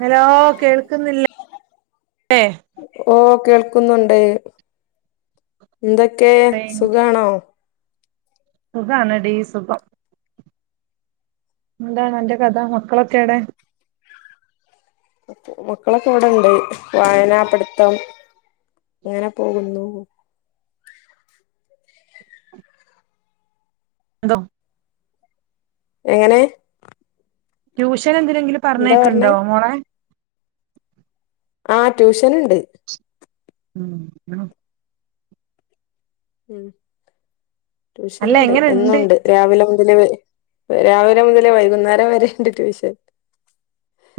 Hello കേൾക്കുന്നില്ല ഓഗ് കേൾക്കുന്നുണ്ട് ന്തൊക്കെ സുഖണോ? സുഖണെടി സുഖം എന്താണ് അന്റെ കഥ മക്കളൊക്കെ എടെ? മക്കളൊക്കെ ഇവിടെണ്ട് വായനാ പടുത്തം അങ്ങനെ പോകുന്നു [unintelligible] എങ്ങനെ? ട്യൂഷൻ എന്തിനെങ്കിലും എന്താ പറഞ്ഞേ പറഞ്ഞയ്ക്ക്ണ്ടോ മോളെ ആഹ് ട്യൂഷന്ണ്ട് മ് മ് ഉം അല്ല ട്യൂഷന്ണ്ട് എങ്ങനെണ്ട് എന്നുണ്ട് രാവിലെ മുതല് രാവിലെ മുതല് വൈകുന്നേരം വരെെയണ്ട് ട്യൂഷൻ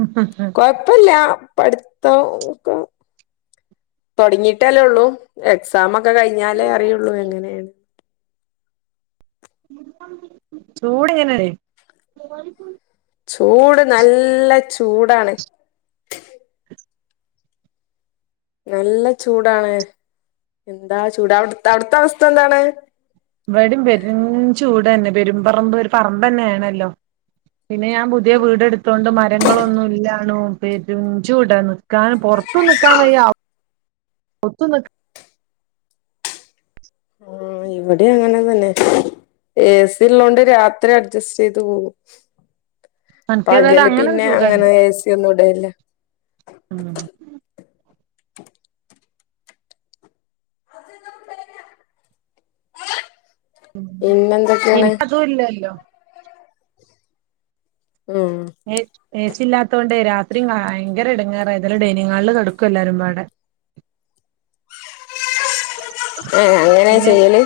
ഉ ഉം ഉ പ്പല്ല പഠിത്തം ഒക്കെ തുടങ്ങിയിട്ടല്ലേ ഉള്ളൂ എക്സാം ഒക്കെ കഴിഞ്ഞാലേ അറിയുള്ളൂ എങ്ങനെയാണ് ചൂടെ എങ്ങനെ ചൂട് നല്ല ചൂടാണ് [inaudible] നല്ല ചൂടാണ് എന്താ ചൂട് അവി അവിടുത്തെ അവസ്ഥ എന്താണ് ഇവിടെയും പെരും ചൂട് തന്നെ പെരുംപറമ്പ് ഒരു പറമ്പ് തന്നെ ആണല്ലോ പിന്നെ ഞാൻ പുതിയ വീട് എടുത്തൊണ്ട് മരങ്ങളൊന്നും ഇല്ലാണോ പെരും ചൂടാ നിക്കാൻ പൊറത്തു നിക്കാൻ വയ്യ അഗത്തും നിക്കാൻ ആഹ് ഇവിടെ അങ്ങനെ തന്നെ എ സി ഉള്ളോണ്ട് രാത്രി അഡ്ജസ്റ്റ് ചെയ്തു പോവും എനിക്കേതായാലും പകല് അങ്ങനെ ഒരു പിന്നെ അങ്ങനെ സുഖണ്ട് എ സി ഒന്നും ഇടലില്ല [inaudible] പിന്നെന്തൊക്കെയാണ് എനിക്ക് അതും ഇല്ലല്ലോ. മ്മ് എ എ സി ഇല്ലാത്തോണ്ട് രാത്രി ഭയങ്കര എടങ്ങേറാ ഏതായാലും ഡെയിനിങ് ഹാളിൽ കിടക്കും എല്ലാരുമ്പാടെ. ഏഹ് അങ്ങനെ പിന്നെ ചെയ്യല്?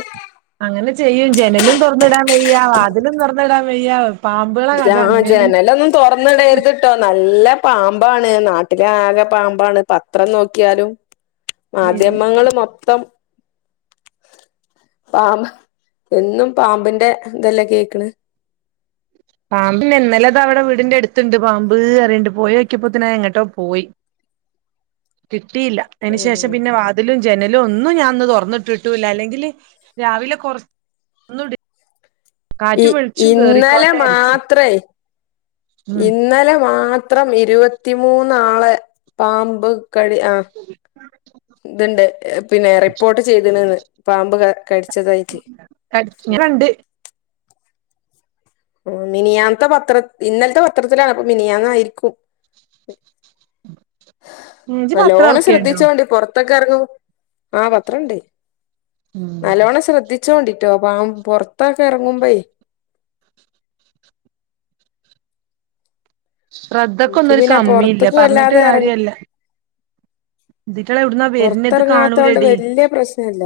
അങ്ങനെ ചെയ്യും ജെനലും തൊർന്ന്ടാൻ വയ്യ വാതിലും തൊർന്ന്ടാൻ വയ്യ. പാമ്പ്കളെ കഥ അങ്ങനിം തൊർന്ന്ഇടരുത്ട്ടോ നല്ല പാമ്പാണ് നാട്ടിലാകെ പാമ്പാണ് പത്രം നോക്കിയാലും മാധ്യമങ്ങള് മൊത്തം പാമ്പ് എന്നും പാമ്പിന്റെ ഇതല്ലേ കേക്ക്ണ് പാമ്പില്ലേ ഇന്നലെതാ അവിടെ വീടിന്റട്ത്ത്ണ്ട് പാമ്പ്അറിണ്ട് പോയോക്കിയപ്പോത്തിന് അത്ങ്ങട്ടോ പോയി. [inaudible] കിട്ടിയില്ല അയ്ന് ശേഷം ഉം പിന്നെ വാ വാതിലും ജനലൊന്നും ഞാൻന്ന് തൊർന്ന്ഇട്ട്ട്ടില്ല അല്ലെങ്കില് രാവിലെ കൊർ ഇ ഇന്നലെ കേറിക്കോട്ടെ വിചാരിച്ച് മാത്രേ ഉം ഇന്നലെ മാത്രം ഇരുവത്തിമൂന്നാളെ പാമ്പ് കടി ആ ത്ണ്ട് ഹ് പിന്നെ റിപ്പോർട്ട് ചെയ്ത്ണ്ന്ന് പാമ്പ് കടിച്ചതായിട്ട് [unintelligible] ഇങ്ങനെണ്ട് മ്മ് മിനിയാന്നത്തെ പത്ര ഇന്നലത്തെ പത്രത്തിലാണ് അപ്പൊ മിനിയാന്നയിരിക്കും. ഹ് ഇജ്ജ് പത്രം നല്ലോണം എറക്കേണ്ടോ ശ്രദ്ധിച്ചോണ്ടി പൊറത്ത് പൊർത്ത്ക്കെർങ്ങും ആഹ് പത്രണ്ട് ഉം നല്ലോണം ശ്രദ്ധി ച്ചോണ്ടിട്ടോ പാം പൊർത്തൊക്കെ ഇറ ങ്ങുമ്പെയ് എനിക്ക് ശ്രദ്ധക്കൊന്നൊരു പിന്നെ കമ്മില്ല പുറത്തേക്ക് പറഞ്ഞിട്ട് വല്ലാതെ ഇറങ്ങ കാര്യല്ല, ഇതിറ്റള് എവിടുന്നാ വരുന്നത് പൊർത്തെർങ്ങാത്തോണ്ട് കാണൂലടി വല്ല്യ പ്രശ്നല്ല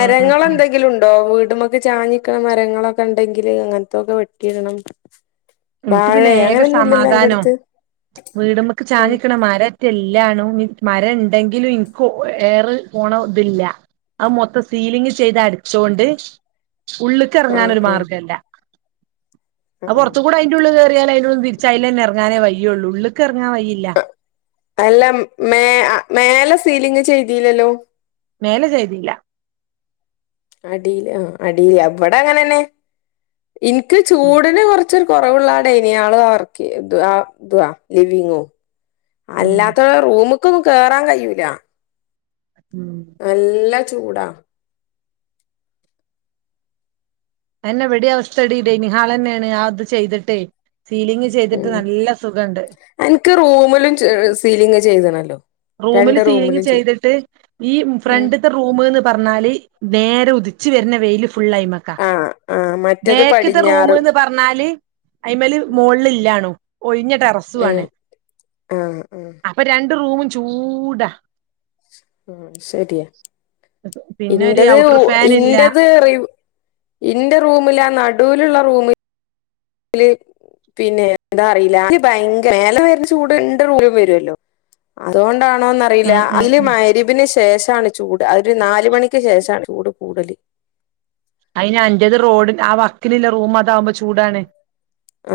ഉം ഉം ഉം വീട്മ്മ് ചാഞ്ഞ്ക്ക്ണ മരങ്ങളൊക്കെണ്ടെങ്കില് അങ്ങൻത്തൊക്കെ വെട്ടിടണം. ഇൻക്ക് പിന്നെ ഏക അന്റെ സമാധാനം അടുത്ത് വീട്മ്മ്ക്ക് ഉം ചാഞ്ഞ്ക്ക്ണ മര റ്റല്ലാണും മരണ്ടെങ്കിലും ഇൻക്ക് ഏറ് പോണതില്ല അമൊത്തം സീലിങ് ചെയ്ത് അട്ച്ചോണ്ട് ആഹ് ഉള്ള്ക്കെർങ്ങാനൊരു ആഹ് മാർഗല്ല. [unintelligible] അയ്ന്റുള്ള്കേറിയാല് അയ്ന്റുള്ള്ന്ന് തിരിച്ചയിലെന്നെർങ്ങാനെ വയ്യൊള്ളു ഉള്ള്ക്കെർങ്ങാന് വയ്യില്ല. അല്ല മേ അ മേല സീലിങ് ചെയ്തീല്ലല്ലോ? മേലെ ചെയ്തില്ല അടീല് ആ അടീല് ഇവടങ്ങനന്നെ ഇൻക് ചൂടിന് കൊർ ർച്ചൊര് കൊറവ്ള്ളാ ഡൈനിആളും ആ വർക്കേ തു ആഹ് തുവാ ലിവിങ്ങും ഉം അല്ലാത്തത് റൂമ്ക്കൊന്നും കേറാം കയ്യൂലാ ഉം നല്ല ചൂടാ അതന്നെ ഇവെടീം അവസ്ഥെടീ ഡൈനിങ്ഹാളെന്നേണ് ആ ത് ചെയ്ത്ട്ടെ സീലിംഗ് ചെയ്തിട്ട് ഉം നല്ല സുഖണ്ട് അൻക്ക് റൂമ്‌ലും ച് സീലിങ്ങ് ചെയ്ത്ണല്ലോ റൂമ്‌ല് സീലിങ്ങ് ചെയ്ത്ട്ട് ഈ ഉം ഫ്രണ്ട് ത്തെ റൂമ്ന്ന് പർഞ്ഞാല് നേരെ ഉദിച്ച് വെര്നെ വെയ്ല് ഫുള്ളയ്മ്മക്കാ ആഹ് ആഹ് മറ്റത് ബേക്ക്‌ത്തെ പടിഞ്ഞാറ് റൂമ്ന്ന് പർഞ്ഞാല് അയ്മല് ഉം മോൾല്‌ല്ലാണും ഒയ്ഞ്ഞ ടെറസു ആണ് ആഹ് ആഹ് അപ്പം രണ്ട് റൂമും ചൂടാ ഉം ശെര്യാ പിന്നെ ഒരു ഇന്റെത് ഉ ഔട്ടർ ഫാൻ ഇല്ല ഇന്റെത് റിവ് ഇന്റെ റൂമിലാ നടൂല്ള്ള റൂമ് ല് പിന്നെ ന്താ അറീല ഭയ്ങ്കെര മേലെ വെര്ണ ചൂട് ഇന്റെ റൂമിലും വരൊല്ലോ അതുകൊണ്ടാണോന്ന ഉം റീലാ ഉം അല് ഉം മയ്രിബിന് ശേഷാണ് ചൂട് അ ഒര് നാല് മണിക്ക് ശേഷാണ് ചൂട് കൂടല് അയ്ന് അന്റത് റോഡ്ന് ആ വക്ക്ല്‌ല്ലെ റൂമതാവുമ്പം ചൂടാണ്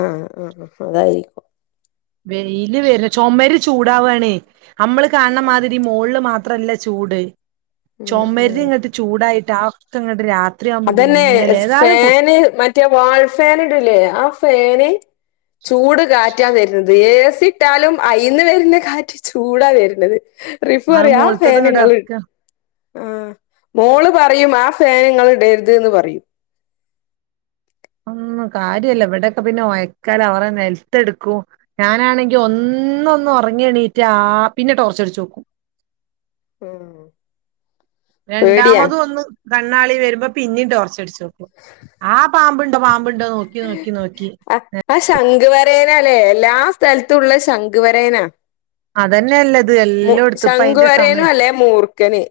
ആഹ് ആഹ് അഹ് അതായിരിക്കും വെയില് വെര് ചൊമെര് ചൂടാവാണേ അമ്മെള് കാണ്‌ണ മാതിരി മോൾല് മാ ത്രല്ല ചൂട് ഉം ഉം ചൊമര് ങ്ങട്ട് ചൂടായ്ട്ട് അതൊക്കെ ങ്ങെട്ട് രാ അതെന്നെ ഫേന് മ റ്റെ വാൾ ഫേൻ ഇട്ല്ലേ ആ ഫേന് ചൂട് കാറ്റാ വെര്ണ്ത് ഏസി ട്ടാലും അയ്ന്ന് വെര്ണെ കാറ്റ് ചൂടാ വെര്ണെത് റിഫു അത് അറിം ആ മോൾത്തത് ഇങ്ങട്ട് ഫേന്ങ്ങള് എറക്ക ആഹ് മോള് പറയും ആ ഫേന് ഇങ്ങെള് ഇടെര്ത്‌ന്ന്‌ പറ്‌യും അതൊന്നും കാര്യല്ല ഇവടെക്കെ പിന്നെ ഒയ്ക്ക്ലാ കൊറേ നെൽത്തട്ക്കും ഞാനാണെങ്കി ഒന്നൊന്ന് ഒർങ്ങി എണീറ്റാ ആഹ് പിന്നെ ടോർച്ചട്ച്ചാേക്കും ആഹ് രണ്ടാമതും ഒന്ന് കണ്ണാളി വര്മ്പം പിന്നിം ടോർച്ചട്ച്ചും ആഹ് പാമ്പ്ണ്ടോ പാമ്പ്ണ്ടോ നോക്കി നോക്കി നോക്കി ആഹ് ആ ശംഖ് വരയനാല്ലേ എല്ലാ സ്ഥൽത്തുംള്ളെ ശംഖ് വരയനാ അതെന്നെല്ലെത് എല്ലാേട്ത്തും ശംഖ് പ്പയ്ന്റെ സമയ വരേനും അല്ലേ മൂർഖന്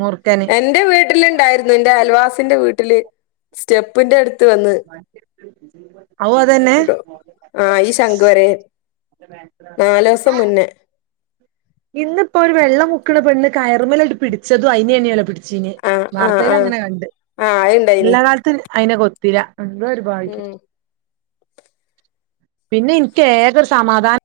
മുർ എന്റെ വീട്ട്ല്ണ്ടായ്‌ര്ന്നു ന്റെ അയൽവാസിന്റെ വീട്ട്ല് സ്റ്റെപ്പിന്റട് [inaudible] അതും അതെന്നെ ട്ടോ ആഹ് ഈ ശംഖ് വരയൻ നാലോസം മുന്നേ ഇന്ന് ഇപ്പോ ഒര് വെള്ളം മുക്ക്ണ പെണ്ണ് കയറ്മലട്ട് പിടിച്ചതും അയ്നേന്യോലോ പിടി ച്ചീന്യേ ആഹ് ആഹ് ആഹ് വാർത്തേലങ്ങെനെ കണ്ട് ആഹ് ല്ല അത്ണ്ടായിനി കാൽത്ത്ന് അയ്നെ കൊത്തീലാ എന്തോ ഒര് ഭാഗ്യം ഉം പിന്നെ ഇൻക്ക് ഏകെ ഒര് സമാധാൻ